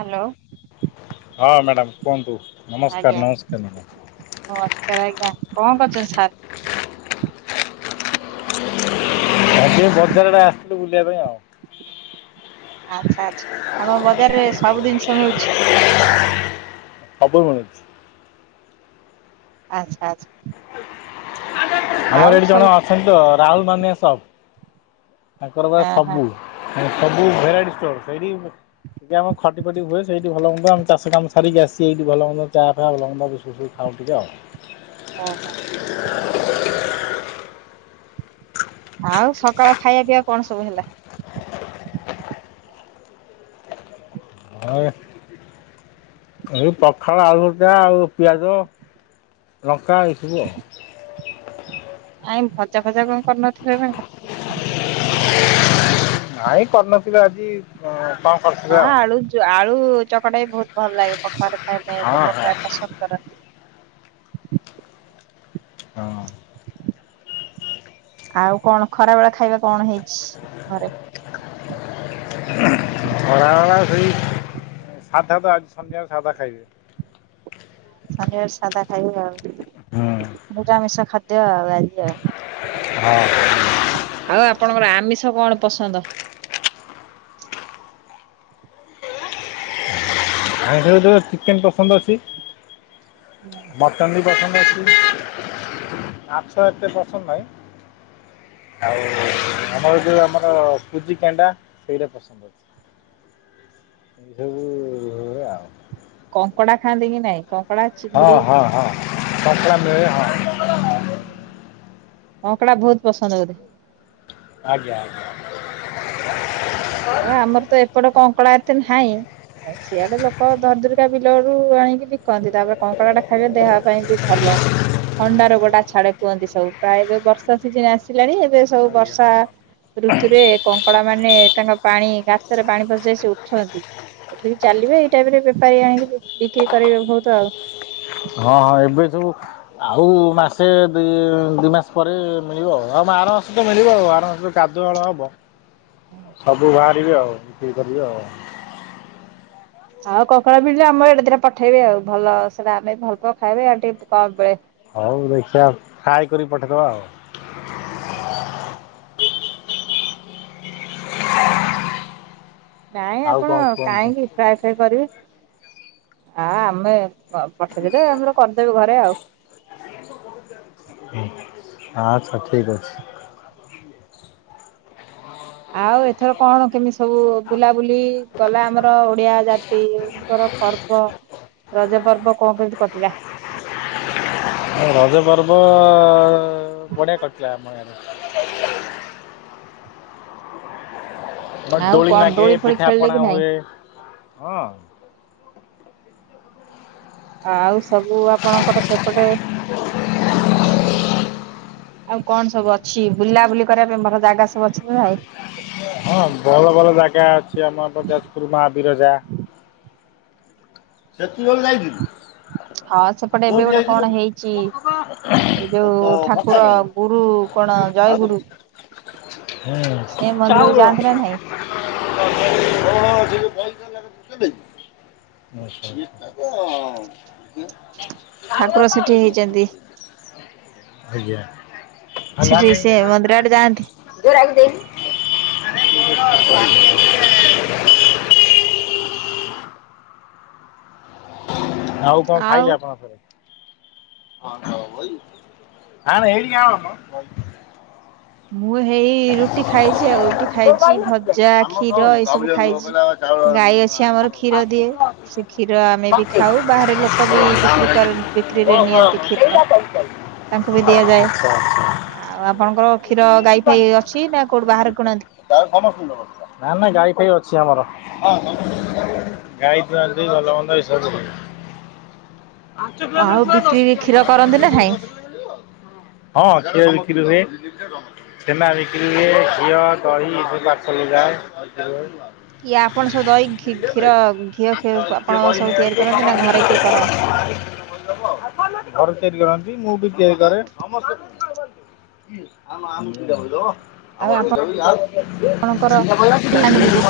Hello. ହଁ madam କୁହନ୍ତୁ ଆଜ୍ଞା ନମସ୍କାର ନମସ୍କାର ମ୍ୟାଡ଼ାମ୍। ନମସ୍କାର ଆଜ୍ଞା କଣ କରୁଛନ୍ତି ସାର୍? ଆଜି ବଜାର ଆଡେ ଆସିଥିଲୁ ବୁଲିବା ପାଇଁ ଆଉ। ଆଚ୍ଛା ଆଚ୍ଛା ଆପଣ ବଜାରରେ ସବୁ ଦିନିଷ ମିଳୁଛି। ସବୁ ମିଳୁଛି। ଆଚ୍ଛା ଆଚ୍ଛା। ଆଉ ଆମର ଏଠି ଜଣେ ସବୁ ଅଛନ୍ତି ତ ରାହୁଲ ମାନ୍ୟ ସପ୍ ତାଙ୍କର ବା ହଁ ହଁ ସବୁ। ହଁ ସବୁ ଭେରାଇଟି ଷ୍ଟୋର ସେଇଡି ଏଠି ଆମ ଖଟି ଫଟି ହୁଏ ସେଇଠି ଭଲ ମନ୍ଦ ଆମ ଚାଷ କାମ ସାରିକି ଆସି ଏଇଠି ଭଲ ମନ୍ଦ ଚା ଫା ଭଲ ମନ୍ଦ ବୁଝୁ। ଆଉ କି ଜ ଓହୋ। ଆଉ ସକାଳ ଖାଇବା ପିଇବା କଣ ସବୁ ହେଲା? ହ ଏ ଏଇ ପଖାଳ ଆଳୁଭର୍ତା ଆଉ ପିଆଜ ଲଙ୍କା ଏଇ ସବୁ ଆଉ। ଆଇମ୍ ଭଜା ଫଜା କଣ କରିନଥିଲେ ନା କ ନାଇଁ କରିନଥିବେ ଆଜି। ହଁ କଣ କଲ୍ ହଁ ଆଳୁ ଯୋ ଆଳୁ ଚକଟା ବି ବହୁତ ଭଲ ଲାଗେ ପଖାଳରେ ଖାଇବା ପାଇଁ ହଁ ଲୋକ ହଁ ପ୍ରାୟ ପସନ୍ଦ କରନ୍ତି। ହଁ। ଆଉ କଣ ଖରା ବେଳ ଖାଇବା କଣ ହେଇଛି ଘରେ? ଖରାବେଳା ସେଇ ସାଧା ତ ଆଜି ଶନିବାରେ ସାଧା ଖାଇବେ। ଶନିବାରେ ସାଧା ଖାଇବି ଆଉ ହୁଁ ନିରାମିଷ ଖାଦ୍ୟ ଆଉ ଆଜି ଆଉ। ହଁ। ଆଉ ଆପଣଙ୍କର ଆମିଷ କଣ ପସନ୍ଦ? ଆଇଁଷରେ ତ ଚିକେନ୍ ପସନ୍ଦ ଅଛି ଭ ଚାନ୍ଦି ପସନ୍ଦ ଅଛି ମାଛ ଏତେ ପସନ୍ଦ ନାଇଁ। ଆଉ ଆମର ଯୋଉ ଆମର କୁଜିିଗେଣ୍ଡା ସେଇଟା ପସନ୍ଦ। ଯଉ ହୁ ଏ ଆଉ। କଙ୍କଡା ଖାଆନ୍ତି କି ନାଇଁ କ ହଁ- ହଁ- ହଁ କଙ୍କଳା ମିଳେ ହଁ। କଙ୍କଡା ବହୁତ ପସନ୍ଦ ବୋଧେ। ଆଜ୍ଞା- ଆଜ୍ଞା। ଆ ଆମର ତ ଏପଟେ କଙ୍କଡ଼ା ଏତେ ନାହିଁ। ସିଆଡେ ଲୋକ ଧର ଦୁରିକା ବିଲୁ ଆଡୁ ଆଣିକି ବିକନ୍ତି ତାପରେ କଙ୍କଡ଼ା ଟା ଖାଇଲେ ଦେହ ପାଇଁ ବି ଭଲ। ଥଣ୍ଡା ରୋଗଟା ଛାଡେ କୁହନ୍ତି ସବୁ ପ୍ରାୟେ ଯଉ ବର୍ଷା ସିଜନି ଆସିଲାଣି ଏବେ। ସବୁ ଆଜ୍ଞା ବର୍ଷା ହଁ ଋତୁରେ କଙ୍କଡା ମାନେ ତାଙ୍କ ପାଣି ଗାତରେ ପାଣି ପଶିଯାଏ ସେ ଉଠନ୍ତି। ଉଠିକି ଚାଲିବେ ଏଇ ଟାଇମ ରେ ବେପାରୀ ଆଣିକି ବିକ୍ରି କରିବେ ବହୁତ ଆଉ। ହଁ ହଁ ଏବେ ସବୁ- ଆଉ ମାସେ ଦି ଦୁଇ ମାସ ପରେ ମିଳିବ। ଆଉ ଆର ମାସ ତ ମିଳିବ ଆଉ ଆର ମାସ କାଦୁଅ ହଳ ହେବ। ସବୁ ବାହାରିବେ ଆଉ ବିକ୍ରି କରିବେ ଆଉ। ହଁ କଙ୍କଡା ମିଳିଲେ ଆମ ଏଡେ ଦିଟା ପଠେଇବି ଆଉ। ଆଉ ଭଲ ସେଟା ଆମେ ଭଲ ପାଉ ଖାଇବେ ଆଉ ଟିକେ କମ ମିଳେ। ହଉ ଦେଖିବା। ଫ୍ରାଏ କରିକି ପଠେଇଦବା ଆଉ। [unintelligible] ନାଇଁ ଆଉ ଆପଣ କଣ କୁହନ୍ତୁ କାହିଁକି? ଫ୍ରାଏ ଫ୍ରାଇ କରିବେ। ନା ଆମେ ପଠେଇଦେଲେ ଆମର କରିଦେବୁ ଘରେ ଆଉ। ଆଚ୍ଛା ଠିକ୍ ଅଛି। ଆଉ ଏଥର କଣ କେମିତି ସବୁ ବୁଲାବୁଲି ଗଲା ଆମର ଓଡିଆ ଜାତିଙ୍କର। ପର୍ବ ରଜ ପର୍ବ କଣ କେମିତି କଟିଲା? ରଜ ପର୍ବ ବଢ଼ିଆ କଟିଲା ଆମ ଇଆଡେ। [unintelligible] ଆଉ ଦୋଳି କଣ ନାଗେ ଫୋଳି ଖେଳିଲେ ପିଠାପଣା କି ନାଇଁ? ହୁଏ‌। ହଁ। ଆଉ ସବୁ ଆପଣଙ୍କର ସେପଟେ? ଆଉ କଣ ସବୁ ଅଛି? ବୁଲାବୁଲି କରିବା ପାଇଁ ଭଲ ଜାଗା ସବୁ ଅଛି ନା ନାଇଁ? ହଁ। ଭଲ ଭଲ ଜାଗା ଅଛି। ଆମ ଯାଜପୁର ମା ବିରଜା। ‌ ସେତିବଳୁ ଯାଇଥିଲୁ। ହଁ ସେପଟେ ଏବେ କୋଉଠି ଗୋଟେ ଯାଇଥିଲୁ କଣ ହେଇଛି? ଏଇ ତ ଯୋଉ ଭତ୍ତା ଠାକୁର ପାଇଁ ଗୁରୁ କଣ ଜୟ ଆଉ ଗୁରୁ? ଚାଉଳ। ଯାଆନ୍ତି ନା ନାଇଁ? [unintelligible] ଠାକୁର ସେଠି ହେଇଛନ୍ତି [unintelligible] ସେଠି ସେ ମନ୍ଦିର ଆଡେ ଯାଆନ୍ତି। [unintelligible] [unintelligible] ଆଉ କଣ ଖାଇଲେ ଆପଣଙ୍କ? [unintelligible] ମୁଁ ହେଇ ରୁଟି ଖାଇଛି ଆଉ ରୁଟି ଖାଇଛି। ଭଜା, ଆମ କ୍ଷୀର, କହୁନି ଏଇ ସବୁ କହିଲେ ଖାଇଛି। କହିଲା ଚାଉଳ ଗାଈ ଅଛି ଆମର କ୍ଷୀର ଦିଏ। ସେ କ୍ଷୀର ଆମେ ବି ଖାଉ ବାହାରେ ଲୋକ ବି ବିକ୍ରି କରନ୍ତି। ବିକ୍ରିରେ ନିଅନ୍ତି କ୍ଷୀର ତାଙ୍କୁ ବି ଦିଆଯାଏ। ଆଉ ଆପଣଙ୍କର କ୍ଷୀର ଗାଈ ଫାଇ ଅଛି ନା କୋଉଠି ବାହାରେ କିଣନ୍ତି? ଗାଈ ସମସ୍ତଙ୍କର ଅଛି। ନା ନା ଗାଈ ଫାଇ ଅଛି ଆମର। ଗାଈ ଦୁଆଁ ଦୁହିଁ ଭଲ ମନ୍ଦ ଏସବୁ। [inaudible] [unintelligible] ହଁ ଆଉ କ୍ଷୀର ବିକ୍ରି କ୍ଷୀର କରନ୍ତି ନା ନାଇଁ? ବିକ୍ରି ହୁଏ। ଛେନା ବିକ୍ରି ହୁଏ। ଘିଅ ଦହି ଏସବୁ ପର୍ଶଲ୍ ଯାଏ। କିଏ ଆପଣ ସବୁ ଦହି, ବିକ୍ରି ହୁଏ। କ୍ଷୀର, ଘିଅ, କିଏ ଆପଣ ବହି ସବୁ ତିଆରି କରନ୍ତି ନା ଘରେ କିଏ ନେଇ କରନ୍ତି? [inaudible] ଘରେ ତିଆରି କରନ୍ତି। ମୁଁ ବି ତିଆରି କରେ। ଆଉ ଆପଣଙ୍କର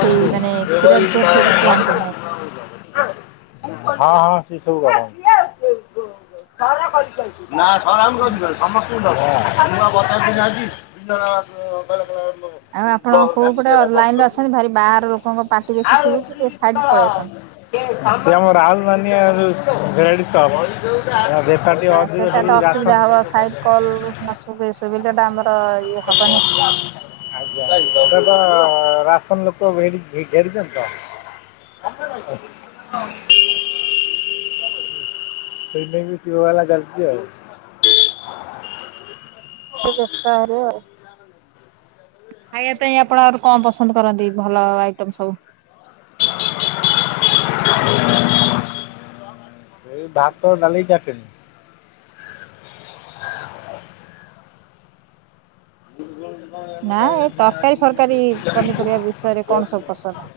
ସେଇ ମାନେ କ୍ଷୀର ଘିଅ ଫିଅ ବିଷୟରେ ଜାଣିଛନ୍ତି ନା [unintelligible] [unintelligible] ହଁ ହଁ ସେ ସବୁ ଗଲାଣି। ଆଉ ଆପଣ କୋଉ ପଟେ ଲାଇନ ରେ ଅଛନ୍ତି ଭାରି ବାହାର ଲୋକଙ୍କ ପାଟି ବେଶୀ ଶୁଭୁଛି ଟିକେ ସାଇଡ ପଳେଇ ଆସନ୍ତୁ। [unintelligible] [unintelligible] [unintelligible] ସେ ଆମ ରାହୁଲୁ ମାନିଆ ଲେଡିସି ହବ [unintelligible] ନା ସେଟା ତ ଅସୁବିଧା ହବ ସାଇଡ କଲ୍ [unintelligible] ସୁବିଲେ ଆମର ଇଏ ହବନି। ଆଜ୍ଞା ଏଠି ତ ରାସନ ଲୋକ ଘେରି ଘେରିଛନ୍ତି ତ। [unintelligible] ସେଇଥିପାଇକିଁ ଯିଓ ବାଲା ଚାଲିଛି ଆଉ। ବେସ୍ତ ହେବେ ଆଉ। ଖାଇବା ପାଇଁ ଆପଣ ଆହୁରି କଣ ପସନ୍ଦ କରନ୍ତି ଭଲ ଆଇଟମ୍ ସବୁ? ସେଇ ଭାତ ଡାଲି ଚାଟିନି। ନା ଏଇ ତରକାରୀ ଫରକାରୀ ପନିପରିବା ବିଷୟରେ କଣ ସବୁ ପସନ୍ଦ?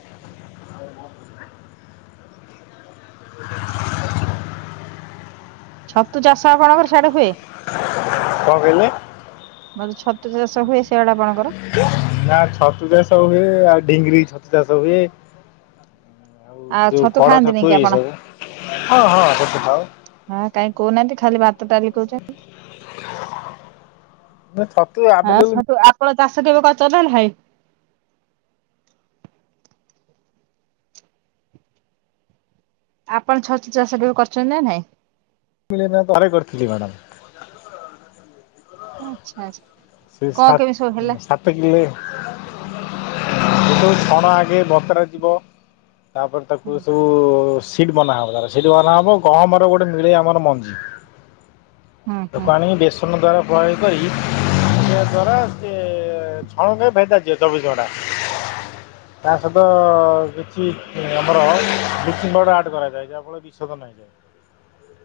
[inaudible] ଛତୁ ଚାଷ ଆପଣଙ୍କର ସିଆଡ଼େ ହୁଏ? କଣ କହିଲେ? ମୁଁ କହିଲି ଛତୁ ଚାଷ ହୁଏ ସେଇଆଡ଼େ ଆପଣଙ୍କର? ନା ଛତୁ ଚାଷ ହୁଏ ଆଉ ଢିଙ୍ଗିରି ଛତୁ ଚାଷ ହୁଏ। ଆଉ ସେ ଯୋଉ କଢ଼ ଖାଆନ୍ତିନି ଛତୁ କି ଇଏ ଆପଣ? ସବୁ ହଁ ହଁ ଛତୁ ଖାଉ। ହଁ କାଇ କହୁନାହାନ୍ତି ଖାଲି ଭାତ ଡାଲି କହୁଛ [inaudible] ବେ ଛତୁ ଆ ହଁ ଛତୁ ଆପଣ ଚାଷ କେବେ କରିଛନ୍ତି ନା ନାହିଁ? ଆପଣ ଛଚୁ ଚାଷ କେବେ କରିଛନ୍ତି ନା ନାଇଁ? [unintelligible] ଆଚ୍ଛା ଆଚ୍ଛା। ସେ କଣ ସାତ୍ କେମିତି ସବୁ ହେଲା? ସାତ୍ ଇଏ ଛଣ ଆଗେ ବତରା ଯିବ। ତାପରେ ହୁଁ ତାକୁ ସବୁ ସିଟ ବନାହବ ସିଟ ବନାହବ ଗହମର ଗୋଟେ ମିଳେ ଆମର ମଞ୍ଜି ହୁଁ ଲୋକ ଆଣିକି ବେସନ ଦ୍ଵାରା ପ୍ରଣାଳୀ କରି ତା ଦ୍ଵାରା ସେ ଛଣକୁ ଭେଦାଜିବ ଚବିଶି ଘଣ୍ଟା। ତା ସହିତ କିଛି ଆମର ବିଚିଙ୍ଗି ପାଉଡର ଆଡ କରାଯାଏ ଯାହା ଫଳ [unintelligible] [inaudible]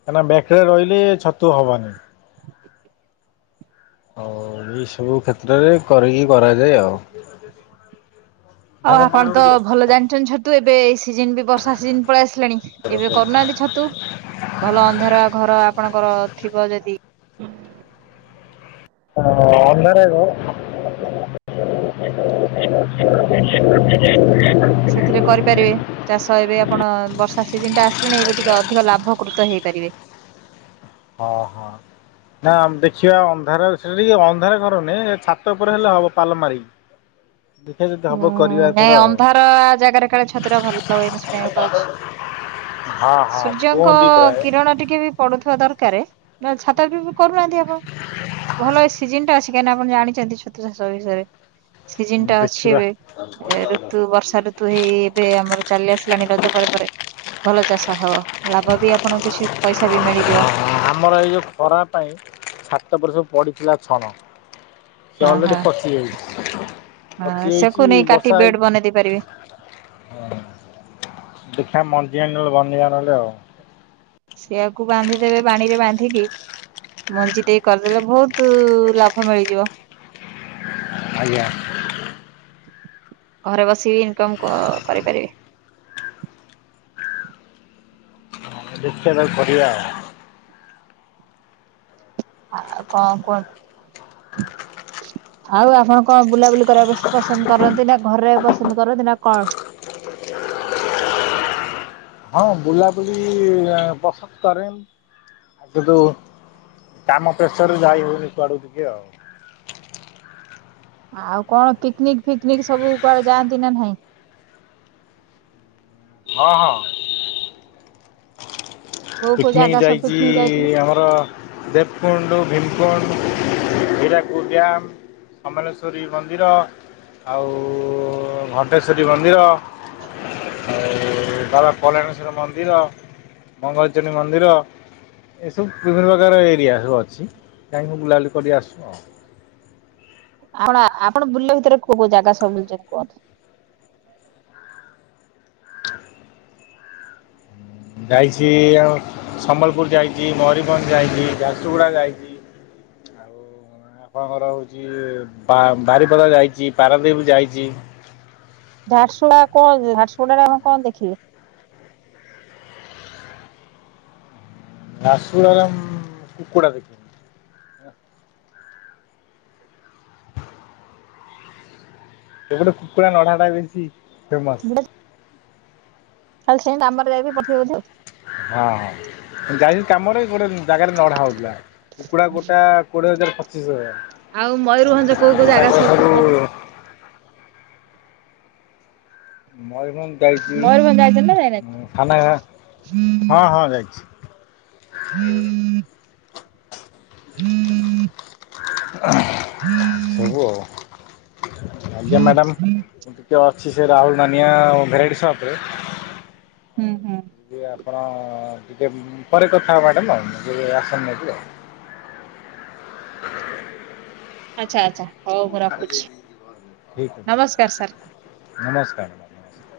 କାହିଁକିନା ବ୍ୟାକରେ ରହିଲେ ଛତୁ ହବନି। ଓ ଏସବୁ କ୍ଷେତ୍ରରେ କରିକି କରାଯାଏ ଆଉ। ଆଉ ଆପଣ ତ ଭଲ ଜାଣିଛନ୍ତି ଛତୁ ଏବେ ଏଇ ସିଜନ ବି ବର୍ଷା ସିଜିନ ପଳେଇ ଆସିଲାଣି। ଏବେ କରୁନାହାନ୍ତି ଛତୁ ଭଲ ଅନ୍ଧାରୁଆ ଘର ଆପଣଙ୍କର ଥିବ ଯଦି ହଁ ଅନ୍ଧାର ଘ [inaudible] ସେଥିରେ କରିପାରିବେ। ଚାଷ ଏବେ ଆପଣ ବର୍ଷା ସିଜନି ଟା ଆସିଲେଣି ଏବେ ଟିକେ ଅଧିକ ଲାଭକୃତ ହେଇପାରିବେ। ହଁ ହଁ। ନାମ ଦେଖିବା ଅନ୍ଧାର [unintelligible] ଅନ୍ଧାର ଘର ନୁହେଁ ଛାତ ଉପରେ ହେଲେ ହବ ପାଲ ମାରିକି। [inaudible] ଦେଖିବା ଯଦି ହବ ହୁଁ କରିବା ଏଥର ନାଇଁ ଆଉ। ଅନ୍ଧାର ଜାଗାରେ କାଳେ ଛତୁଟା ଭଲ ହୁଏ ମୁଁ ଶୁଣିବାକୁ ଆଉଛି। ହଁ ହଁ ସୂର୍ଯ୍ୟଙ୍କ କୁହନ୍ତି ପ୍ରାୟ କିରଣ ଟିକେ ବି ପଡୁଥିବା ଦରକାର ଛାତ ବି କରୁନାହାନ୍ତି ଆପଣ ଭଲ ସିଜିନଟା କାଇଁନା ଆପଣ ଜାଣିଛନ୍ତି ଛତୁ ଚାଷ ବିଷୟରେ ସିଜିନ୍ ଟା ଅଛି ଦେଖିବା। ଏବେ ଋତୁ ବର୍ଷା ଋତୁ ହେଇ ଏବେ ଆମର ଚାଲି ଆସିଲାଣି ରଜ ପରେ ପରେ ଭଲ ଚାଷ ହବ ଲାଭ ବି ଆପଣଙ୍କୁ କିଛି ପଇସା ବି ମିଳିଯିବ ଆମର ଏଇ ଯେଉଁ ଖରାପ ପାଇଁ ଛାତ ଉପରେ ସବୁ ପଡ଼ିଥିଲା ଛଣ ସେ ହଁ ହଁ ଅଲରେଡି ଫସିଯାଇଛି ହଁ ସେକୁ ନେଇ କାଟିି ହେଇକି। ବେଡ ବନେଇ ଦେଇ ପାରିବି ଦେଖିବା ମଞ୍ଜିଆ ନହେଲେ ବନେଇବା ନହେଲେ ଆଉ ସେଆକୁ ବାନ୍ଧି ଦେବେ ପାଣିରେ ବାନ୍ଧିକି ମଞ୍ଜି ଟିକ କରିଦେଲେ ବହୁତ ଲାଭ ମିଳିଯିବ ଆଜ୍ଞା। ଘରେ ବସି ଇନକମ୍ କରିପାରିବେ ଦେଖିବା ତାକୁ କରିଆ ଆଉ ଆ କଣ କୁହନ୍ତୁ ଆଉ ଆପଣ କଣ ବୁଲାବୁଲି କରିବାକୁ ବ ପସନ୍ଦ କରନ୍ତି ନା ଘରେ ରହିବାକୁ ପସନ୍ଦ କରନ୍ତି ନା କଣ ହଁ ବୁଲାବୁଲି ପସନ୍ଦ କରେ ଆ ସେଠୁ କାମ ପ୍ରେସର ରେ ଯାଇ ହେଉନି କୁଆଡୁ ଟିକେ ଆଉ ଆଉ କଣ ପିକନିକ ଫିକନିକ ସବୁ କୁଆଡେ ଯାଆନ୍ତି ନା ନାଇଁ ହଁ ହଁ କୋଉ କୋଉ ପିକନିକ ଜାଗା ସବୁ ଯାଇଛି ପିକନିକ ଯାଇଥିଲେ? ଆମର ଦେବକୁଣ୍ଡ ଭୀମକୁଣ୍ଡ ହୀରାକୁଦ ଡ୍ୟାମ୍ କମଲେଶ୍ୱରୀ ମନ୍ଦିର ଆଉ ଉ ଘଣ୍ଟେଶ୍ୱରୀ ମନ୍ଦିର [inaudible] ଆଉ ବାବା ପଲଣେଶ୍ୱଵର ମନ୍ଦିର ମଙ୍ଗଳଚଣୀ ମନ୍ଦିର ଏସବୁ ବିଭିନ୍ନ ପ୍ରକାର ଏରିଆ ସବୁ ଅଛି କାହିଁକି ମୁଁ ବୁଲାବୁଲି କରି ଆସୁ ଆଉ ଆପଣ ଆପଣ ବୁଲିଲା ଭିତରେ କୋଉ କୋଉ ଜାଗା ସବୁ ବୁଲିଛନ୍ତି କୁହନ୍ତୁ। ଯାଇଛି ଆଉ ସମ୍ବଲପୁର ଯାଇଛି ମୟୂରଭଞ୍ଜ ଯାଇଛି ଝାରସୁଗୁଡ଼ା ଯାଇଛି ଆଉ ଆପଣଙ୍କର ହେଉଛି ବାରିପଦା ଯାଇଛି ପାରାଦ୍ୱୀପ ଯାଇଛି ଝାରସୁଗୁଡା କଣ ଝାରସୁଗୁଡାରେ ଆପଣ କଣ ଦେଖିଲେ? ଝାରସୁଗୁଡ଼ା ରେ ଆମ କୁକୁଡ଼ା ଦେଖ ଏ ଗୋଟେ କୁକୁଡ଼ା ନଢା ଟା ବେଶୀ ଫେମସ୍ ଖାଲି ସେ ଆମର ଯାଇବି ପଠେଇବଧ ହଁ ହଁ ଯାଇିନି କାମରେ ଗୋଟେ ଜାଗାରେ ନଢା ହେଉଥିଲା କୁକୁଡ଼ା ଗୋଟା କୋଡ଼ିଏ ହଜାର ପଚିଶ ହଜାର ଆଉ ମୟୂରଭଞ୍ଜ କୋଉ କୋଉ ଜାଗା ସବୁ ବୁଲିଛନ୍ତି ମୟୂରଭଞ୍ଜ ମୟୂରଭଞ୍ଜ ଯାଇଛନ୍ତି ନା ଯାଇନାହାନ୍ତି? ଯାଇଛି ଥାନା ହଁ ହଁ ଯାଇଛି। [unintelligible] [unintelligible] ସବୁ ଆଉ ଆଜ୍ଞା ମ୍ୟାଡ଼ାାମ ମୁଁ ଟିକେ ଅଛି ସେ ରାହୁଲ ମାନିଆ ଭେରାଇଟି ସପରେ ହୁଁ ହୁଁ ଯେ ଆପଣ ଟିକେ ପରେ କଥା ହବା ମ୍ୟାଡ଼ାମ ଟିକେ ରାସନ୍ ନେବି ଆଉ ଆଚ୍ଛା ଆଛା ଠିକ ନମସ୍କାର ସାର୍। ଅଛି ନମସ୍କାର ଧନ୍ୟବାଦ।